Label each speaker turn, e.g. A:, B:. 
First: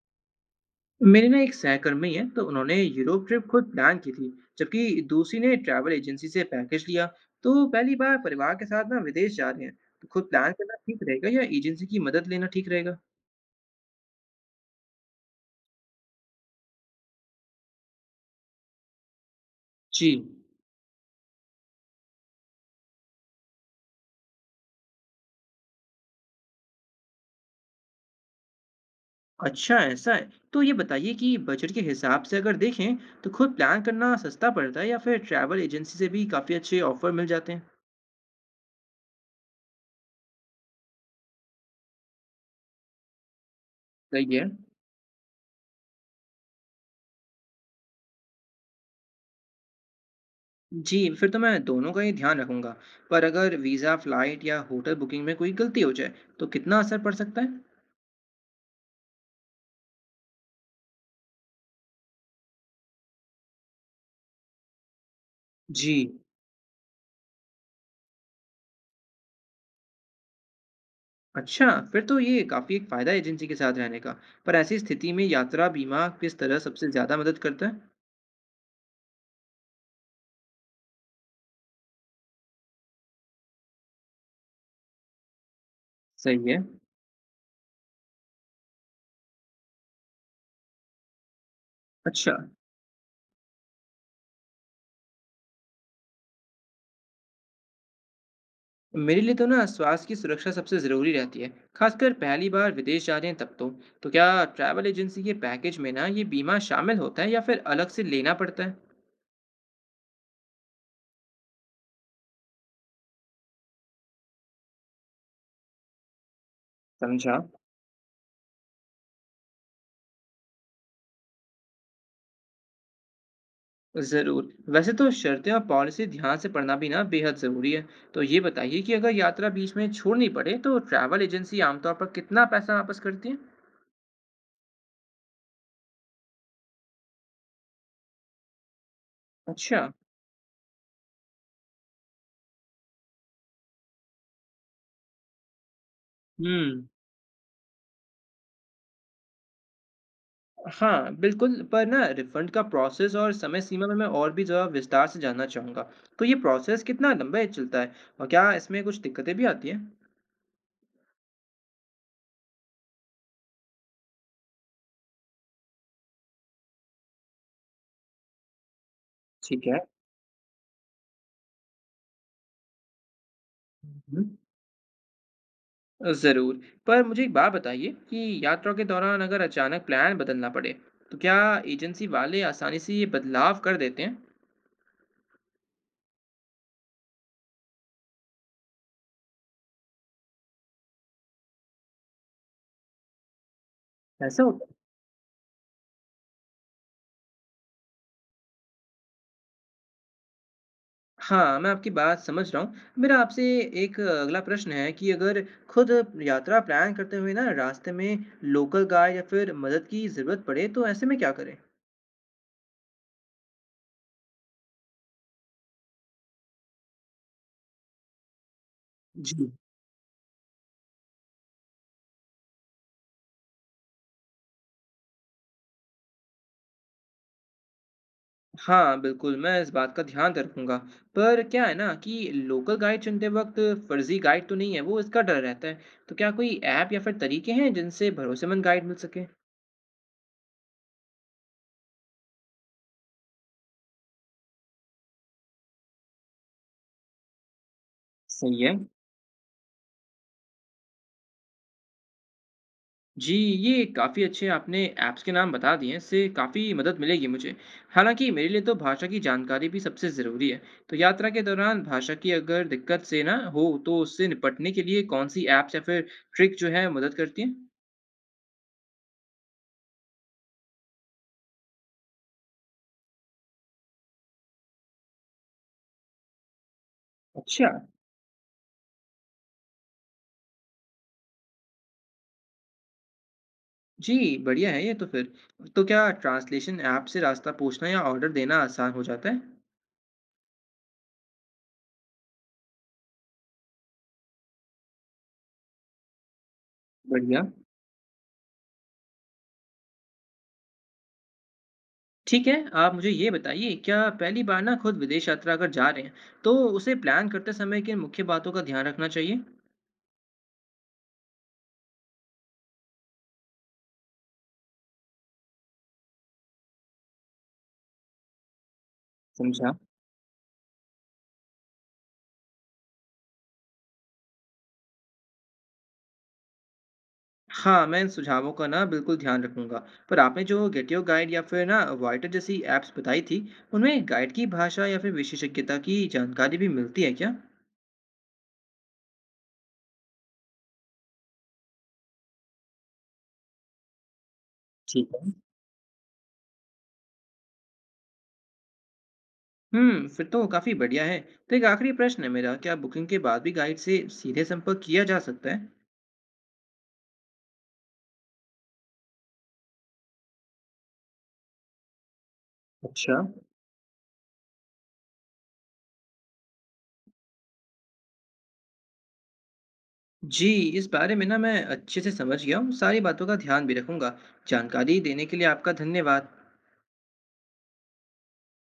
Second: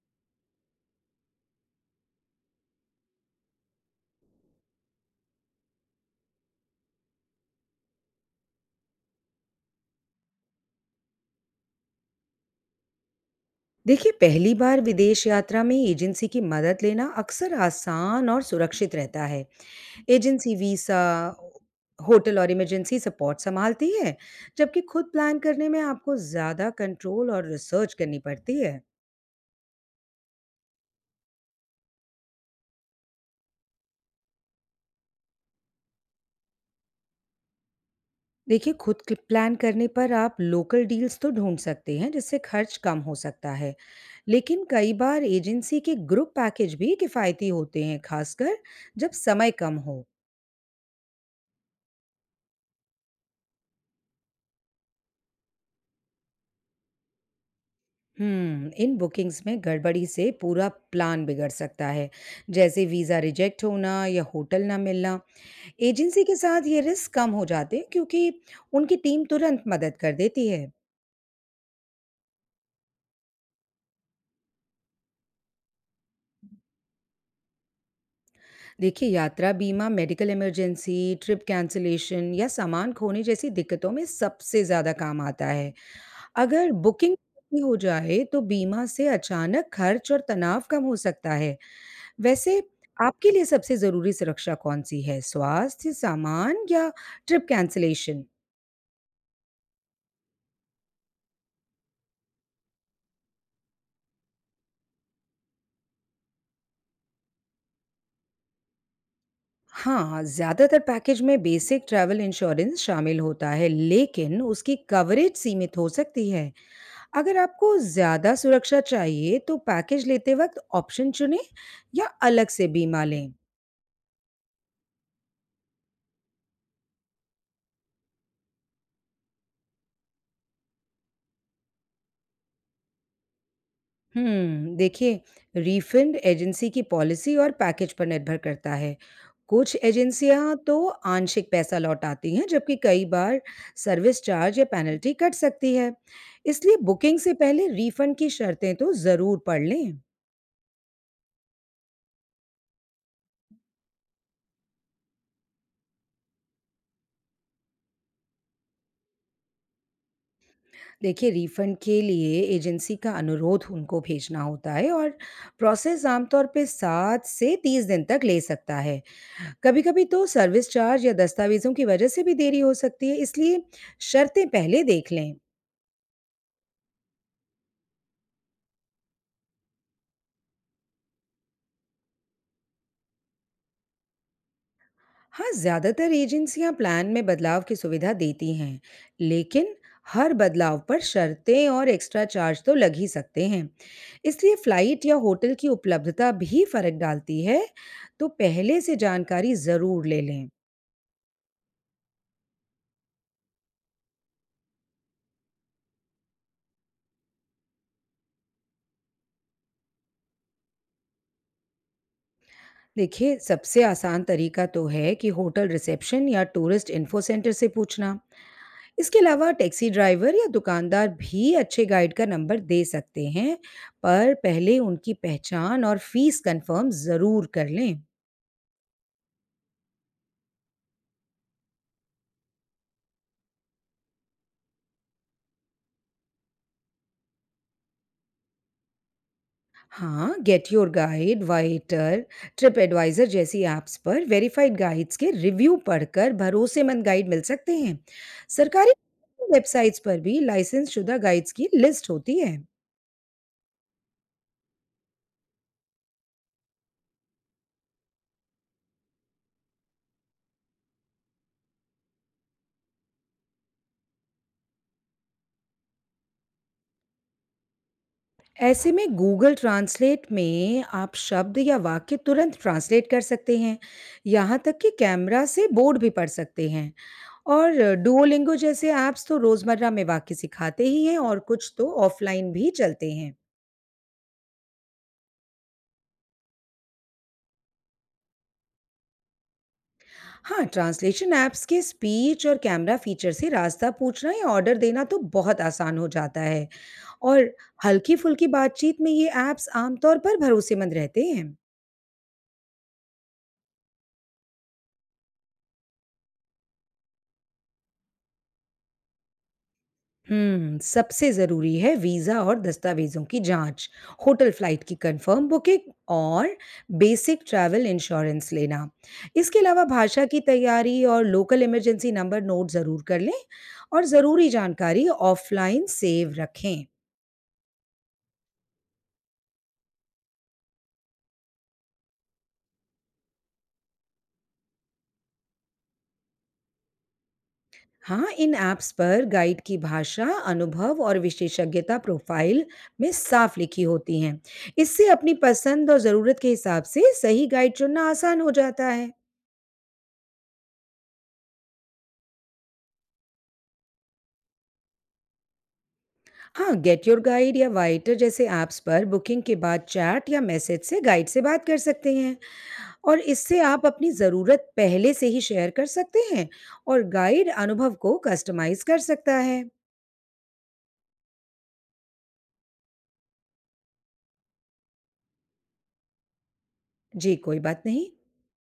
A: मेरे ना एक सहकर्मी है तो उन्होंने यूरोप ट्रिप खुद प्लान की थी। जबकि दूसरी ने ट्रैवल एजेंसी से पैकेज लिया। तो पहली बार परिवार के साथ ना विदेश जा रहे हैं, तो खुद प्लान करना ठीक रहेगा या एजेंसी की मदद लेना ठीक रहेगा।
B: देखिए पहली बार विदेश यात्रा में एजेंसी की मदद लेना अक्सर आसान और सुरक्षित रहता है।
A: जी।
B: एजेंसी वीज़ा, होटल और इमरजेंसी सपोर्ट संभालती है, जबकि खुद प्लान करने में आपको ज़्यादा कंट्रोल और रिसर्च करनी पड़ती है।
A: अच्छा, ऐसा है तो ये बताइए कि बजट के हिसाब से अगर देखें तो खुद प्लान करना सस्ता पड़ता है या फिर ट्रैवल एजेंसी से भी काफ़ी अच्छे ऑफर मिल जाते हैं।
B: देखिए खुद के प्लान करने पर आप लोकल डील्स तो ढूंढ सकते हैं, जिससे खर्च कम हो सकता है,
A: सही है।
B: लेकिन कई बार एजेंसी के ग्रुप पैकेज भी किफ़ायती होते हैं, खासकर जब समय कम हो।
A: जी, फिर तो मैं दोनों का ही ध्यान रखूंगा। पर अगर वीज़ा फ्लाइट या होटल बुकिंग में कोई गलती हो जाए तो कितना असर पड़ सकता है।
B: इन बुकिंग्स में गड़बड़ी से पूरा प्लान बिगड़ सकता है, जैसे वीज़ा रिजेक्ट होना या होटल ना मिलना।
A: जी।
B: एजेंसी के साथ ये रिस्क कम हो जाते हैं, क्योंकि उनकी टीम तुरंत मदद कर देती है।
A: अच्छा, फिर तो ये काफ़ी एक फ़ायदा है एजेंसी के साथ रहने का। पर ऐसी स्थिति में यात्रा बीमा किस तरह सबसे ज़्यादा मदद करता है?
B: देखिए, यात्रा बीमा मेडिकल इमरजेंसी, ट्रिप कैंसलेशन या सामान खोने जैसी दिक्कतों में सबसे ज़्यादा काम आता है।
A: सही है।
B: अगर बुकिंग हो जाए तो बीमा से अचानक खर्च और तनाव कम हो सकता है।
A: अच्छा।
B: वैसे आपके लिए सबसे ज़रूरी सुरक्षा कौन-सी है? स्वास्थ्य, सामान या ट्रिप कैंसलेशन?
A: मेरे लिए तो ना स्वास्थ्य की सुरक्षा सबसे ज़रूरी रहती है, खासकर पहली बार विदेश जा रहे हैं तब तो। तो क्या ट्रैवल एजेंसी के पैकेज में ना ये बीमा शामिल होता है या फिर अलग से लेना पड़ता है?
B: हाँ, ज़्यादातर पैकेज में बेसिक ट्रैवल इंश्योरेंस शामिल होता है, लेकिन उसकी कवरेज सीमित हो सकती है।
A: समझा।
B: अगर आपको ज़्यादा सुरक्षा चाहिए, तो पैकेज लेते वक्त ऑप्शन चुनें या अलग से बीमा लें।
A: ज़रूर। वैसे तो शर्तें और पॉलिसी ध्यान से पढ़ना भी ना बेहद ज़रूरी है। तो ये बताइए कि अगर यात्रा बीच में छोड़नी पड़े तो ट्रैवल एजेंसी आमतौर पर कितना पैसा वापस करती है?
B: देखिए, रिफंड एजेंसी की पॉलिसी और पैकेज पर निर्भर करता है। कुछ
A: अच्छा।
B: एजेंसियां तो आंशिक पैसा लौटाती हैं, जबकि कई बार सर्विस चार्ज या पेनल्टी कट सकती है। इसलिए
A: हुँ।
B: बुकिंग से पहले रिफंड की शर्तें तो जरूर पढ़ लें।
A: हाँ, बिल्कुल। पर ना रिफंड का प्रोसेस और समय सीमा में मैं और भी ज़रा विस्तार से जानना चाहूँगा। तो ये प्रोसेस कितना लंबा चलता है और क्या इसमें कुछ दिक्कतें भी आती हैं?
B: देखिए, रिफंड के लिए एजेंसी का अनुरोध उनको भेजना होता है और प्रोसेस आमतौर पे 7 से 30 दिन तक ले सकता है।
A: ठीक है।
B: कभी-कभी तो सर्विस चार्ज या दस्तावेज़ों की वजह से भी देरी हो सकती है, इसलिए
A: हुँ।
B: शर्तें पहले देख लें।
A: ज़रूर। पर मुझे एक बात बताइए कि यात्रा के दौरान अगर अचानक प्लान बदलना पड़े, तो क्या एजेंसी वाले आसानी से ये बदलाव कर देते हैं?
B: हाँ, ज़्यादातर एजेंसियाँ प्लान में बदलाव की सुविधा देती हैं, लेकिन हर बदलाव पर शर्तें और एक्स्ट्रा चार्ज तो लग ही सकते हैं।
A: ऐसा
B: इसलिए
A: होता है?
B: फ्लाइट या होटल की उपलब्धता भी फ़र्क डालती है, तो पहले से जानकारी ज़रूर ले लें।
A: हाँ, मैं आपकी बात समझ रहा हूँ। मेरा आपसे एक अगला प्रश्न है कि अगर खुद यात्रा प्लान करते हुए ना रास्ते में लोकल गाइड या फिर मदद की ज़रूरत पड़े तो ऐसे में क्या करें?
B: देखिए, सबसे आसान तरीका तो है कि होटल रिसेप्शन या टूरिस्ट इन्फो सेंटर से पूछना। इसके
A: जी।
B: अलावा टैक्सी ड्राइवर या दुकानदार भी अच्छे गाइड का नंबर दे सकते हैं, पर पहले उनकी पहचान और फीस कंफर्म ज़रूर कर लें।
A: हाँ, बिल्कुल मैं इस बात का ध्यान तो रखूंगा। पर क्या है ना कि लोकल गाइड चुनते वक्त फर्जी गाइड तो नहीं है, वो इसका डर रहता है। तो क्या कोई ऐप या फिर तरीके हैं जिनसे भरोसेमंद गाइड मिल सके?
B: हाँ, get your guide, Viator, TripAdvisor जैसी ऐप्स पर वेरीफाइड गाइड्स के रिव्यू पढ़कर भरोसेमंद गाइड मिल सकते हैं।
A: सही है।
B: सरकारी वेबसाइट्स पर भी लाइसेंस शुदा गाइड्स की लिस्ट होती है।
A: जी, ये काफ़ी अच्छे आपने ऐप्स के नाम बता दिए हैं, इससे काफ़ी मदद मिलेगी मुझे। हालाँकि मेरे लिए तो भाषा की जानकारी भी सबसे ज़रूरी है। तो यात्रा के दौरान भाषा की अगर दिक्कत से ना हो, तो उससे निपटने के लिए कौन-सी ऐप्स या फिर ट्रिक जो है मदद करती हैं?
B: ऐसे में गूगल ट्रांसलेट में आप शब्द या वाक्य तुरंत ट्रांसलेट कर सकते हैं, यहाँ तक कि कैमरा से बोर्ड भी पढ़ सकते हैं।
A: अच्छा।
B: और डुओलिंगो जैसे ऐप्स तो रोज़मर्रा में वाक्य सिखाते ही हैं, और कुछ तो ऑफलाइन भी चलते हैं।
A: जी, बढ़िया है ये तो फिर। तो क्या ट्रांसलेशन ऐप से रास्ता पूछना या ऑर्डर देना आसान हो जाता है?
B: हाँ, ट्रांसलेशन ऐप्स के स्पीच और कैमरा फीचर से रास्ता पूछना या ऑर्डर देना तो बहुत आसान हो जाता है,
A: बढ़िया।
B: और हल्की-फुल्की बातचीत में ये ऐप्स आमतौर पर भरोसेमंद रहते हैं।
A: ठीक है, आप मुझे ये बताइए, क्या पहली बार ना खुद विदेश यात्रा अगर जा रहे हैं, तो उसे प्लान करते समय किन मुख्य बातों का ध्यान रखना चाहिए?
B: सबसे ज़रूरी है वीज़ा और दस्तावेज़ों की जाँच, होटल फ़्लाइट की कन्फर्म बुकिंग और बेसिक ट्रैवल इंश्योरेंस लेना। इसके
A: समझा।
B: अलावा भाषा की तैयारी और लोकल इमरजेंसी नंबर नोट ज़रूर कर लें और ज़रूरी जानकारी ऑफ़लाइन सेव रखें।
A: हाँ, मैं इन सुझावों का ना बिल्कुल ध्यान रखूँगा। पर आपने जो गेट योर गाइड या फिर ना वाइटर जैसी ऐप्स बताई थी, उनमें गाइड की भाषा या फिर विशेषज्ञता की जानकारी भी मिलती है क्या?
B: हाँ, इन ऐप्स पर गाइड की भाषा, अनुभव और विशेषज्ञता प्रोफ़ाइल में साफ लिखी होती हैं। इससे
A: ठीक है।
B: अपनी पसंद और ज़रूरत के हिसाब से सही गाइड चुनना आसान हो जाता है।
A: हुँ, फिर तो काफ़ी बढ़िया है। तो एक आखिरी प्रश्न है मेरा, क्या बुकिंग के बाद भी गाइड से सीधे संपर्क किया जा सकता है?
B: हाँ, गेट योर गाइड या वाइटर जैसे ऐप्स पर बुकिंग के बाद चैट या मैसेज से गाइड से बात कर सकते हैं,
A: अच्छा।
B: और इससे आप अपनी ज़रूरत पहले से ही शेयर कर सकते हैं और गाइड अनुभव को कस्टमाइज कर सकता है।
A: जी, इस बारे में ना मैं अच्छे से समझ गया हूँ, सारी बातों का ध्यान भी रखूँगा। जानकारी देने के लिए आपका धन्यवाद।
B: जी, कोई बात नहीं।